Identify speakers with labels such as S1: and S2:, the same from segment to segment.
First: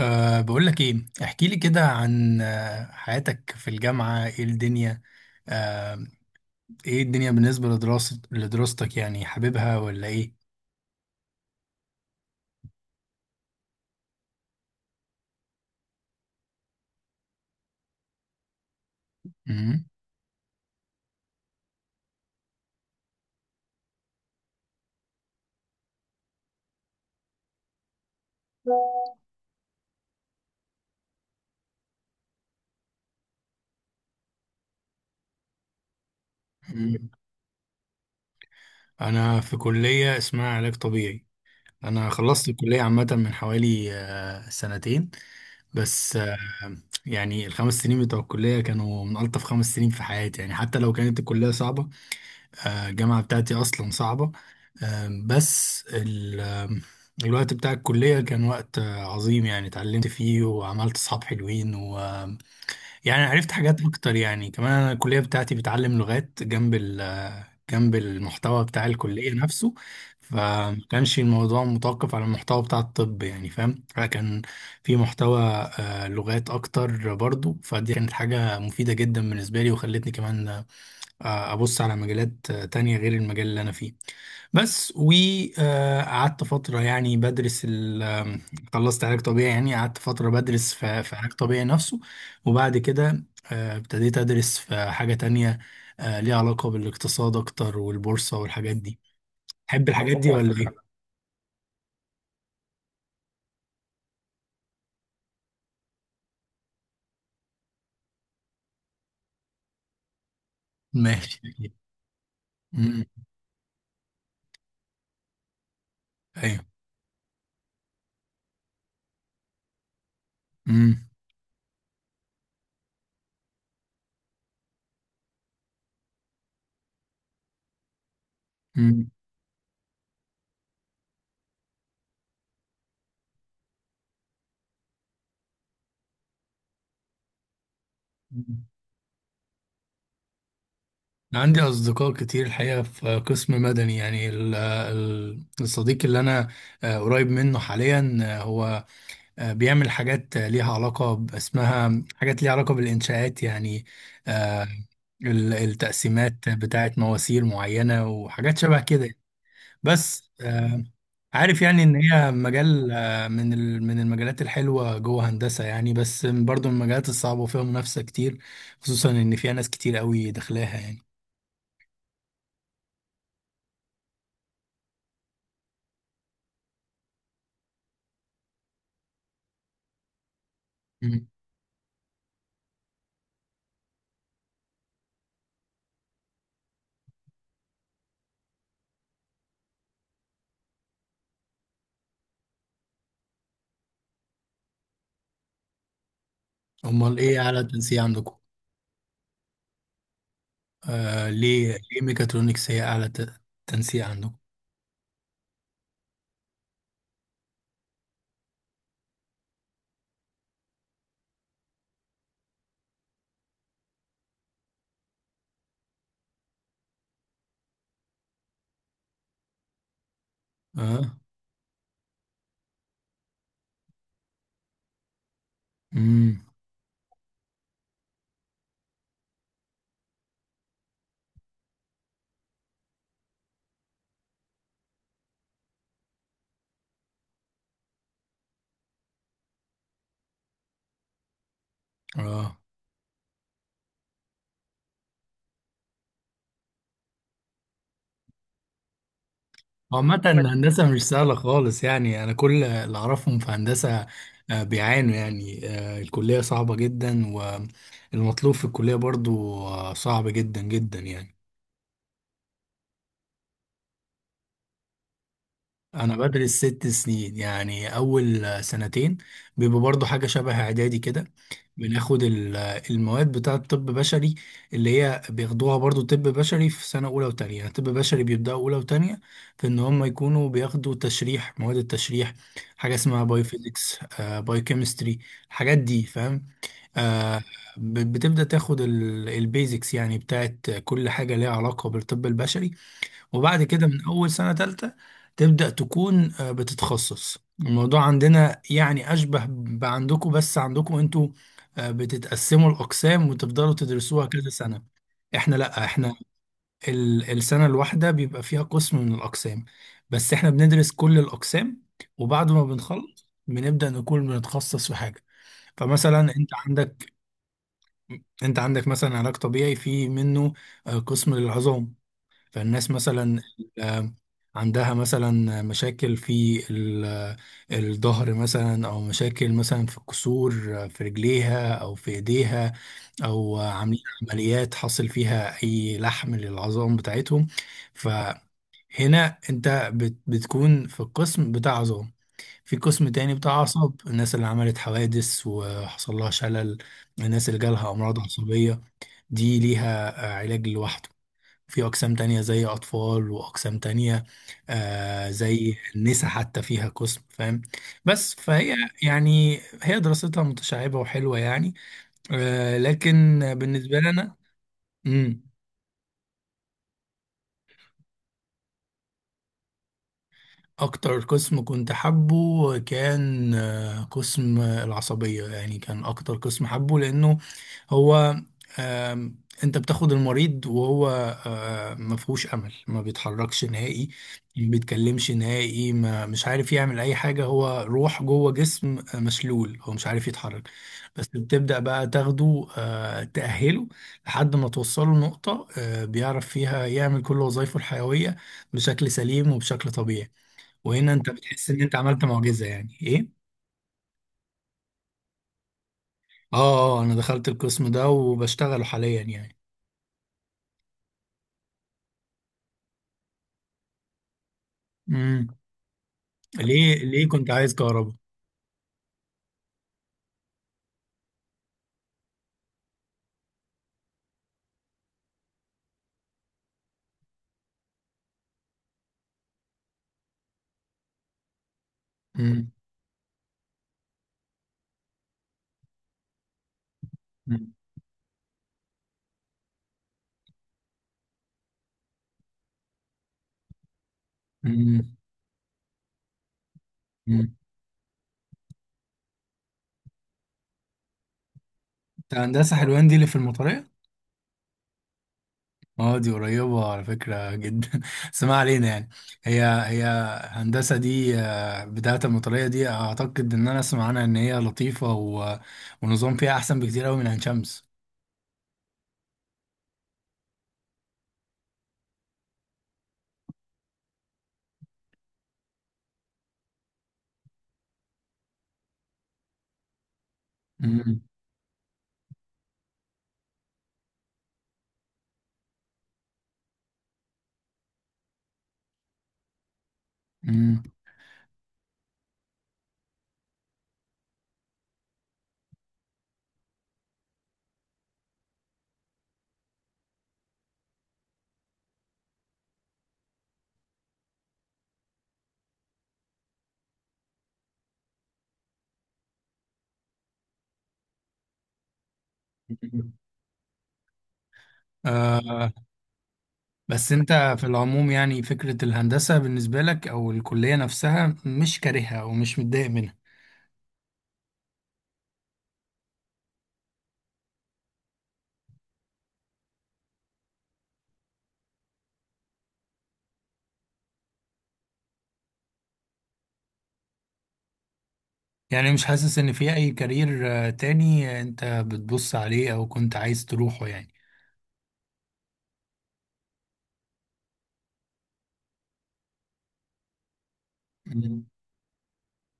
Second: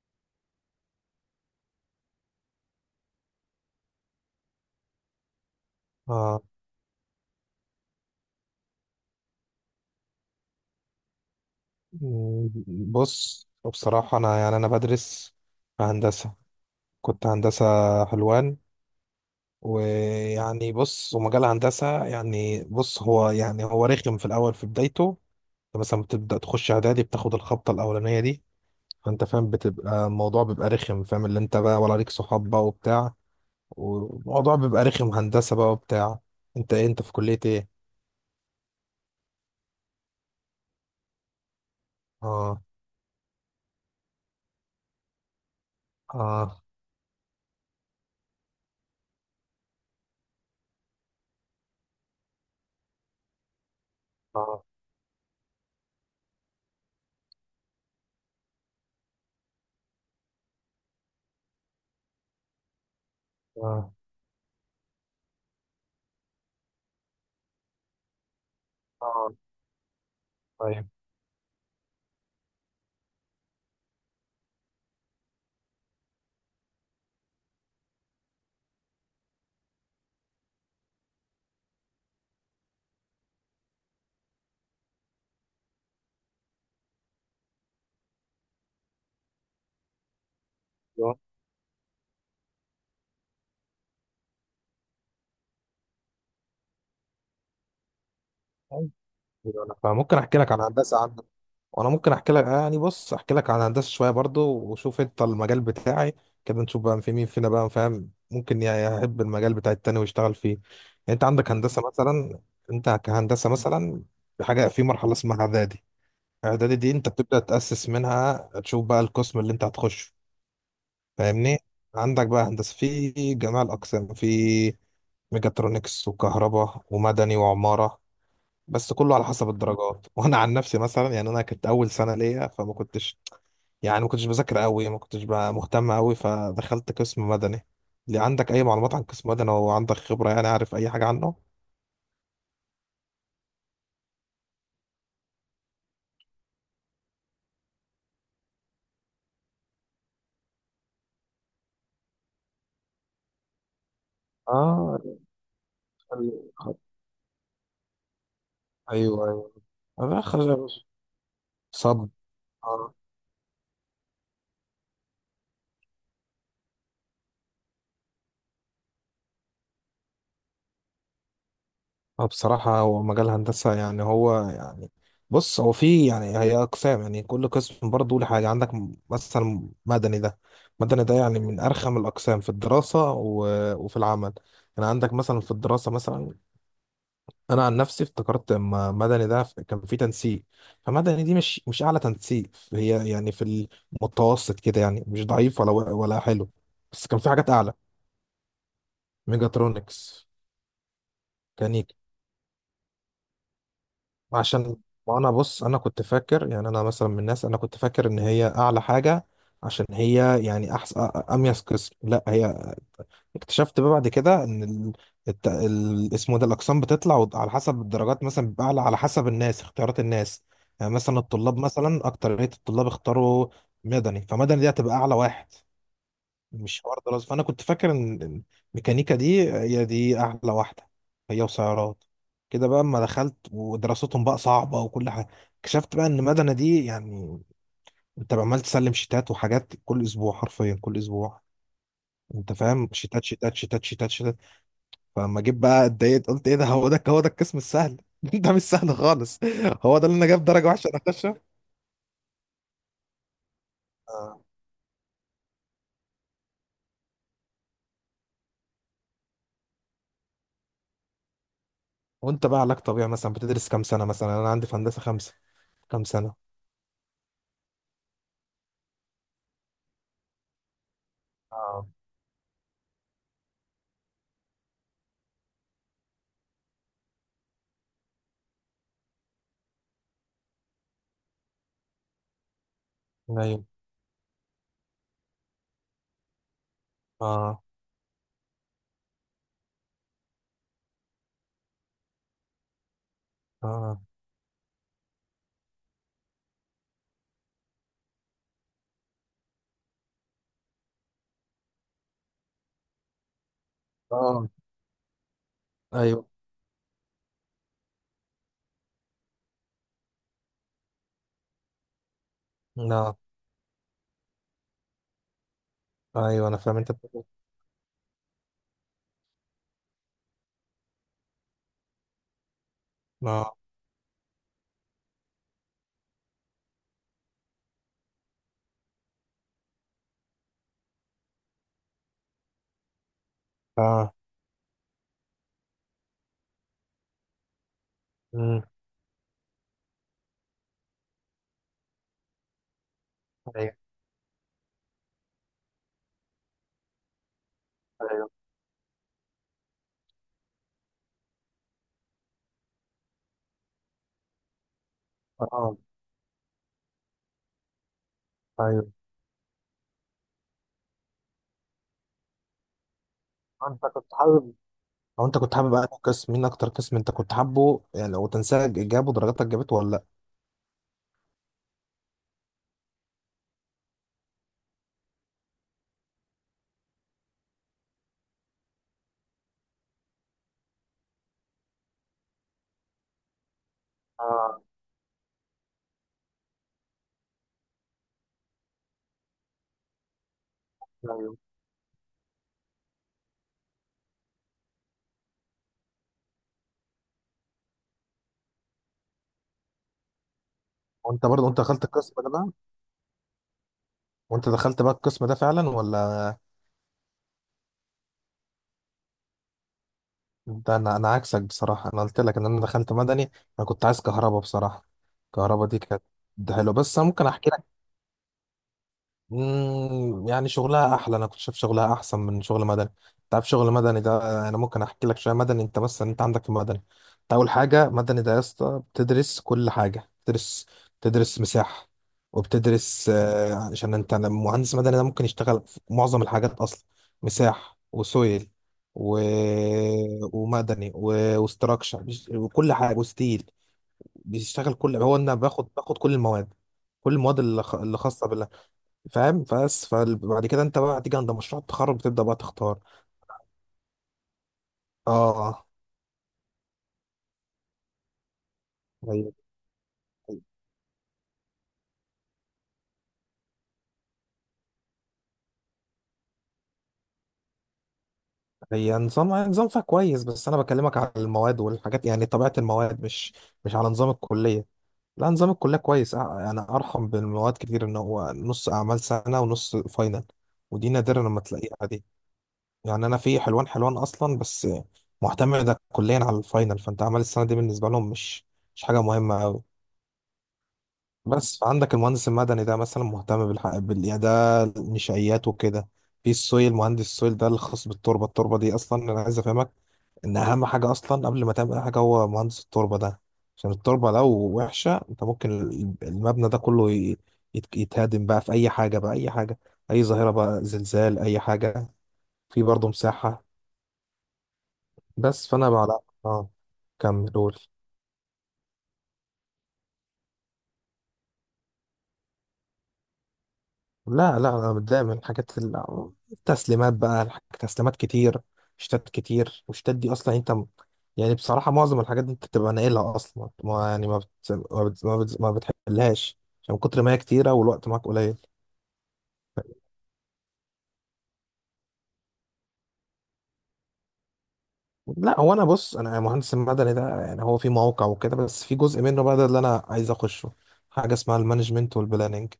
S1: بقول لك ايه، احكي لي كده عن حياتك في الجامعة، ايه الدنيا؟ أه
S2: آه.
S1: ايه الدنيا بالنسبة لدراسة لدراستك، يعني حاببها ولا ايه؟
S2: م- بص، بصراحة يعني أنا بدرس في هندسة، كنت هندسة حلوان.
S1: مم.
S2: ويعني بص، ومجال هندسة يعني، بص، يعني هو رخم في الأول، في بدايته. أنت مثلا بتبدأ تخش إعدادي، بتاخد الخبطة الأولانية دي، فأنت فاهم بتبقى الموضوع بيبقى رخم، فاهم اللي أنت بقى، ولا ليك صحاب بقى وبتاع، والموضوع بيبقى رخم هندسة بقى وبتاع. أنت
S1: مم.
S2: في كلية إيه؟
S1: انا في كلية اسمها علاج طبيعي. انا خلصت
S2: آه،
S1: الكلية عامة من حوالي سنتين، بس
S2: آه،
S1: يعني الخمس سنين بتوع الكلية كانوا من ألطف خمس سنين في حياتي، يعني حتى لو كانت الكلية صعبة. الجامعة بتاعتي أصلا صعبة.
S2: آه،
S1: آم، بس ال- آم، الوقت بتاع الكلية كان وقت عظيم، يعني اتعلمت فيه وعملت صحاب حلوين، ويعني عرفت حاجات
S2: آه،
S1: أكتر. يعني كمان أنا الكلية بتاعتي بتعلم لغات جنب ال آه، جنب المحتوى بتاع الكلية
S2: آه.
S1: نفسه، فما
S2: طيب.
S1: كانش الموضوع متوقف على المحتوى بتاع الطب، يعني فاهم، فكان في محتوى لغات أكتر برضو، فدي كانت حاجة مفيدة جدا بالنسبة لي، وخلتني كمان ابص على مجالات تانية غير المجال اللي انا فيه. بس وقعدت فترة يعني بدرس ال آه، خلصت علاج طبيعي، يعني قعدت فترة بدرس في علاج طبيعي نفسه، وبعد كده ابتديت ادرس في حاجة تانية ليها علاقة بالاقتصاد اكتر والبورصة والحاجات دي.
S2: أيوة، أنا
S1: تحب الحاجات
S2: فممكن
S1: مبروك دي
S2: احكي
S1: على،
S2: لك
S1: ولا
S2: عن
S1: فكرة ايه؟
S2: هندسه عندك، وانا ممكن احكي لك، يعني بص، احكي لك عن هندسه شويه برضو، وشوف انت المجال بتاعي كده، نشوف بقى في مين فينا بقى، فاهم، ممكن يحب المجال بتاع التاني ويشتغل فيه يعني. انت
S1: ماشي،
S2: عندك
S1: أكيد.
S2: هندسه مثلا، انت
S1: امم
S2: كهندسه مثلا، في حاجه في مرحله اسمها اعدادي.
S1: ايوه.
S2: اعدادي دي انت بتبدا تاسس منها، تشوف بقى القسم اللي انت هتخشه،
S1: امم
S2: فاهمني؟ عندك بقى هندسه في جميع الاقسام، في ميجاترونكس، وكهرباء، ومدني، وعماره، بس كله على حسب الدرجات. وانا عن نفسي مثلا، يعني انا كنت اول سنه ليا، فما كنتش يعني، ما كنتش بذاكر قوي، ما كنتش بقى مهتم قوي، فدخلت قسم مدني. اللي عندك اي
S1: امم
S2: معلومات عن قسم مدني، او عندك خبره، يعني عارف اي حاجه عنه؟
S1: أنا عندي أصدقاء كتير الحقيقة في قسم مدني، يعني الصديق اللي أنا قريب منه حاليا هو بيعمل حاجات ليها علاقة اسمها حاجات ليها علاقة بالإنشاءات، يعني آه،
S2: اه. خل-
S1: التقسيمات
S2: خل-
S1: بتاعت مواسير معينة وحاجات شبه كده،
S2: ايوه، ايوه، أنا
S1: بس
S2: خلاص يا باشا.
S1: عارف يعني إن
S2: صب.
S1: هي مجال من المجالات الحلوة جوه هندسة، يعني بس برضو من المجالات الصعبة وفيها منافسة كتير، خصوصا إن فيها ناس كتير قوي داخلاها يعني.
S2: اه، بصراحة هو مجال هندسة يعني، هو يعني، بص هو في، يعني هي أقسام يعني، كل قسم برضه له حاجة عندك. مثلا مدني ده، مدني ده يعني من أرخم الأقسام في الدراسة و- وفي العمل. يعني عندك مثلا في الدراسة مثلا، أنا عن نفسي افتكرت لما مدني ده، كان في تنسيق، فمدني دي مش أعلى تنسيق، هي يعني في المتوسط كده، يعني مش ضعيف ولا حلو، بس
S1: امال
S2: كان في
S1: ايه
S2: حاجات
S1: اعلى
S2: أعلى،
S1: تنسيق عندكم؟
S2: ميجاترونكس،
S1: آه، ليه
S2: ميكانيكا.
S1: ليه ميكاترونكس هي اعلى تنسيق عندكم؟
S2: عشان، وانا بص، انا كنت فاكر يعني، انا مثلا من الناس، انا كنت فاكر ان هي اعلى حاجه، عشان هي يعني احسن، اميز قسم. لا، هي اكتشفت بقى بعد كده ان اسمه ده، الاقسام بتطلع على حسب الدرجات، مثلا بيبقى اعلى على حسب الناس، اختيارات الناس. يعني
S1: اه.
S2: مثلا الطلاب مثلا، اكتريه الطلاب اختاروا مدني، فمدني دي هتبقى اعلى واحد،
S1: امم
S2: مش حوار دراسة. فأنا كنت فاكر إن الميكانيكا دي هي دي أحلى واحدة، هي وسيارات كده بقى. أما دخلت ودراستهم بقى صعبة وكل حاجة، اكتشفت بقى إن مدنة دي يعني، أنت عمال تسلم شيتات وحاجات كل أسبوع، حرفيا كل أسبوع. أنت
S1: اه.
S2: فاهم، شيتات شيتات شيتات شيتات شيتات. فلما جيت بقى اتضايقت، قلت إيه ده، هو ده، هو ده القسم السهل؟ ده مش سهل خالص، هو ده اللي
S1: عامة
S2: أنا جايب درجة وحشة
S1: الهندسة
S2: أنا
S1: مش سهلة
S2: أخشه.
S1: خالص، يعني أنا كل اللي أعرفهم في هندسة
S2: آه.
S1: بيعانوا، يعني الكلية صعبة جدا، والمطلوب في الكلية برضو صعب جدا جدا يعني.
S2: وأنت بقى علاج طبيعي مثلا بتدرس كام سنة؟ مثلا أنا عندي في هندسة 5. كام
S1: انا
S2: سنة؟
S1: بدرس ست سنين، يعني اول سنتين بيبقى برضو حاجه شبه اعدادي كده،
S2: اه،
S1: بناخد المواد بتاعه طب بشري، اللي هي بياخدوها برضو طب بشري في سنه اولى وتانية. يعني طب بشري بيبداوا اولى وتانية في ان هم يكونوا بياخدوا تشريح، مواد التشريح، حاجه اسمها باي
S2: ايوه،
S1: فيزيكس، باي كيمستري، الحاجات دي، فاهم؟ آه،
S2: اه،
S1: بتبدا تاخد البيزكس يعني بتاعه كل حاجه ليها علاقه بالطب البشري. وبعد كده
S2: اه،
S1: من أول سنة تالتة تبدأ تكون بتتخصص. الموضوع عندنا يعني أشبه بعندكم، بس عندكم أنتوا بتتقسموا الأقسام وتفضلوا تدرسوها
S2: اه،
S1: كذا سنة. إحنا لأ، إحنا
S2: ايوه،
S1: السنة الواحدة بيبقى فيها قسم من الأقسام، بس إحنا بندرس كل الأقسام، وبعد ما
S2: لا،
S1: بنخلص بنبدأ نكون بنتخصص في حاجة. فمثلا
S2: ايوه،
S1: أنت
S2: انا فاهم انت
S1: عندك،
S2: بتقول.
S1: أنت عندك مثلا علاج طبيعي، في منه قسم للعظام. فالناس
S2: إيه.
S1: مثلا
S2: اه،
S1: آه، عندها مثلا مشاكل في الظهر مثلا، او مشاكل مثلا في الكسور في رجليها او في ايديها، او عاملين
S2: اه،
S1: عمليات حصل فيها اي لحم للعظام بتاعتهم، فهنا
S2: امم،
S1: انت بتكون في القسم بتاع عظام. في قسم تاني بتاع
S2: ايوه،
S1: اعصاب، الناس اللي عملت حوادث وحصل لها شلل، الناس اللي جالها امراض
S2: ايوه،
S1: عصبية، دي ليها علاج لوحده. في أقسام تانية زي أطفال، وأقسام تانية آه زي
S2: اه،
S1: النساء، حتى فيها قسم، فاهم؟ بس فهي
S2: ايوه،
S1: يعني هي دراستها متشعبة وحلوة يعني. آه لكن
S2: آه، انت
S1: بالنسبة
S2: كنت
S1: لنا
S2: حابب، او انت
S1: مم،
S2: كنت حابب انهي قسم، مين اكتر قسم انت كنت حابه؟ يعني لو تنساه، جابه درجاتك جابته ولا لا؟
S1: أكتر قسم كنت حابه كان آه قسم العصبية، يعني كان أكتر قسم حابه، لأنه هو آم، انت بتاخد المريض وهو ما فيهوش امل، ما بيتحركش نهائي،
S2: اه،
S1: ما بيتكلمش نهائي، ما مش عارف يعمل اي حاجه، هو روح جوه جسم مشلول، هو مش عارف يتحرك، بس
S2: ايوه.
S1: بتبدا بقى تاخده تاهله لحد ما توصله لنقطه بيعرف فيها يعمل كل وظائفه الحيويه بشكل سليم وبشكل طبيعي. وهنا
S2: وانت
S1: انت
S2: برضه انت
S1: بتحس ان
S2: دخلت
S1: انت
S2: القسم
S1: عملت
S2: ده بقى،
S1: معجزه، يعني ايه.
S2: وانت دخلت بقى القسم ده فعلا ولا؟
S1: اه اه، انا دخلت القسم ده وبشتغله حاليا.
S2: انت انا انا عكسك بصراحه، انا قلت لك ان انا دخلت مدني، انا كنت عايز كهرباء بصراحه.
S1: يعني
S2: كهرباء دي كانت حلوه،
S1: ليه
S2: بس انا ممكن
S1: ليه كنت
S2: احكي
S1: عايز
S2: لك.
S1: كهرباء؟
S2: يعني شغلها احلى، انا كنت شايف شغلها احسن من شغل مدني. انت عارف شغل مدني ده؟ انا ممكن احكي لك شويه مدني. انت عندك في مدني، انت اول حاجه مدني ده يا اسطى، بتدرس كل حاجه، بتدرس، بتدرس مساحه،
S1: مم.
S2: وبتدرس، عشان انت مهندس مدني ده ممكن يشتغل في معظم الحاجات اصلا.
S1: مم.
S2: مساحه، وسويل، و... ومدني، وستراكشر، وكل حاجه، وستيل، بيشتغل كل
S1: مم.
S2: هو. انا باخد كل المواد، كل المواد
S1: مم.
S2: اللي خاصه، فاهم؟ بس فبعد كده انت بقى هتيجي عند مشروع التخرج بتبدأ
S1: انت
S2: بقى
S1: هندسة
S2: تختار.
S1: حلوان دي اللي في المطرية؟
S2: اه.
S1: اه، دي قريبة على فكرة جدا بس ما علينا يعني.
S2: هي
S1: هي هندسة دي بتاعة المطرية دي، اعتقد ان انا اسمع عنها ان هي لطيفة، و... ونظام فيها احسن بكتير قوي من عين شمس.
S2: هي نظام فيها كويس، بس انا بكلمك على المواد والحاجات، يعني طبيعة المواد، مش مش على نظام الكلية. لا، نظام الكلية كويس، اه، انا ارحم بالمواد كتير ان هو نص اعمال سنة ونص فاينل، ودي
S1: مم.
S2: نادرة لما تلاقيها دي. يعني انا في حلوان اصلا بس، معتمدة كليا على الفاينل، فانت اعمال السنة دي بالنسبة لهم مش، مش حاجة مهمة أوي.
S1: مم.
S2: بس فعندك المهندس المدني ده مثلا مهتم يعني ده النشائيات وكده. في السويل، مهندس السويل ده الخاص بالتربه. التربه دي اصلا انا عايز افهمك ان اهم حاجه اصلا قبل ما تعمل اي حاجه هو مهندس التربه ده، عشان التربه لو وحشه انت ممكن، المبنى ده كله يتهدم بقى في اي حاجه بقى، اي حاجه، اي ظاهره بقى، زلزال، اي حاجه. في برضه
S1: مم.
S2: مساحه، بس. فانا
S1: آه.
S2: بقى لا، اه،
S1: بس
S2: كمل
S1: انت
S2: قول.
S1: في العموم، يعني فكرة الهندسة بالنسبة لك او الكلية نفسها، مش كارهها ومش متضايق منها
S2: لا لا، انا متضايق من الحاجات، التسليمات بقى، تسليمات كتير، شتات كتير، والشتات دي اصلا انت، يعني بصراحه معظم الحاجات دي انت بتبقى ناقلها اصلا، ما يعني ما بت... ما, بت... ما, بت... ما, بتحلهاش، عشان من كتر ما هي كتيره والوقت معاك قليل.
S1: يعني؟ مش حاسس ان في اي كارير تاني انت بتبص عليه او كنت عايز تروحه يعني؟
S2: لا هو، انا مهندس المدني ده، يعني هو في موقع وكده، بس في جزء منه بقى ده اللي انا عايز اخشه، حاجه اسمها
S1: مم.
S2: المانجمنت والبلاننج،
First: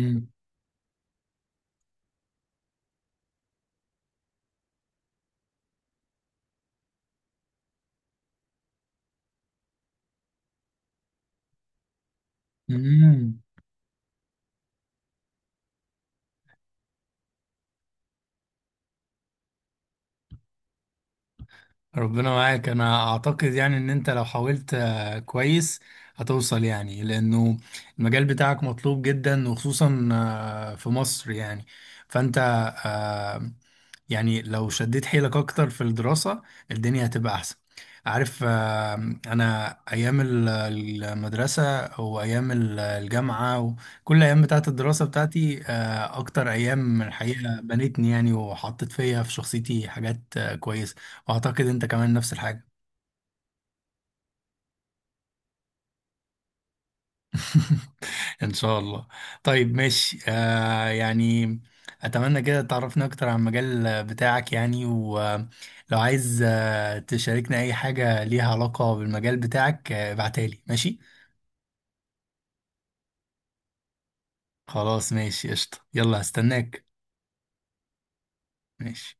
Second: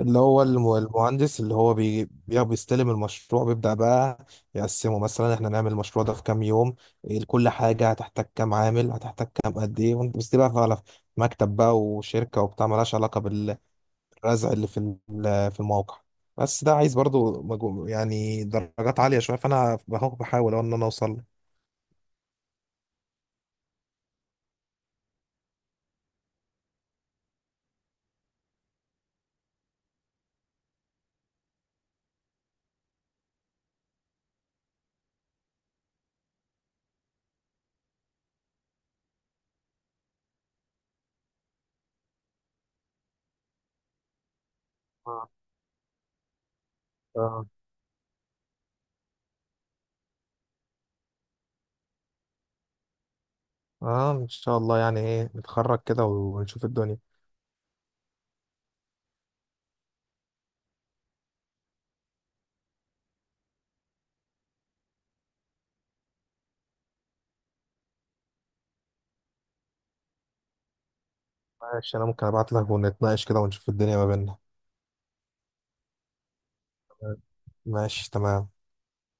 S2: اللي هو، المهندس اللي هو بيستلم المشروع، بيبدأ بقى يقسمه، مثلا احنا نعمل المشروع ده في كام يوم، إيه كل حاجة، هتحتاج كام عامل، هتحتاج كام، قد ايه، وانت بس، دي بقى على مكتب بقى وشركة وبتاع، ملهاش علاقة
S1: مم.
S2: بالرزع اللي في، في الموقع. بس ده عايز برضو، يعني درجات عالية شوية، فأنا بحاول أهو إن أنا أوصل له.
S1: ربنا معاك. انا اعتقد يعني ان انت لو حاولت كويس هتوصل، يعني لانه المجال بتاعك مطلوب جدا، وخصوصا في مصر يعني. فانت آه، يعني لو شديت حيلك اكتر في الدراسة، الدنيا هتبقى احسن. عارف انا ايام المدرسة، وايام الجامعة، وكل ايام بتاعت الدراسة
S2: اه،
S1: بتاعتي اكتر ايام
S2: اه،
S1: الحقيقة بنتني يعني، وحطت فيها في شخصيتي حاجات كويسة. اعتقد انت كمان نفس الحاجة.
S2: آه، إن شاء الله يعني، إيه، نتخرج كده ونشوف الدنيا.
S1: ان شاء الله. طيب ماشي آه يعني، اتمنى كده تعرفنا اكتر عن المجال بتاعك، يعني ولو عايز تشاركنا اي حاجة ليها علاقة بالمجال بتاعك ابعتها لي، ماشي؟
S2: ماشي، أنا ممكن أبعت لك ونتناقش كده ونشوف الدنيا ما بيننا.
S1: خلاص، ماشي، قشطة، يلا هستناك.
S2: ماشي، تمام.
S1: ماشي.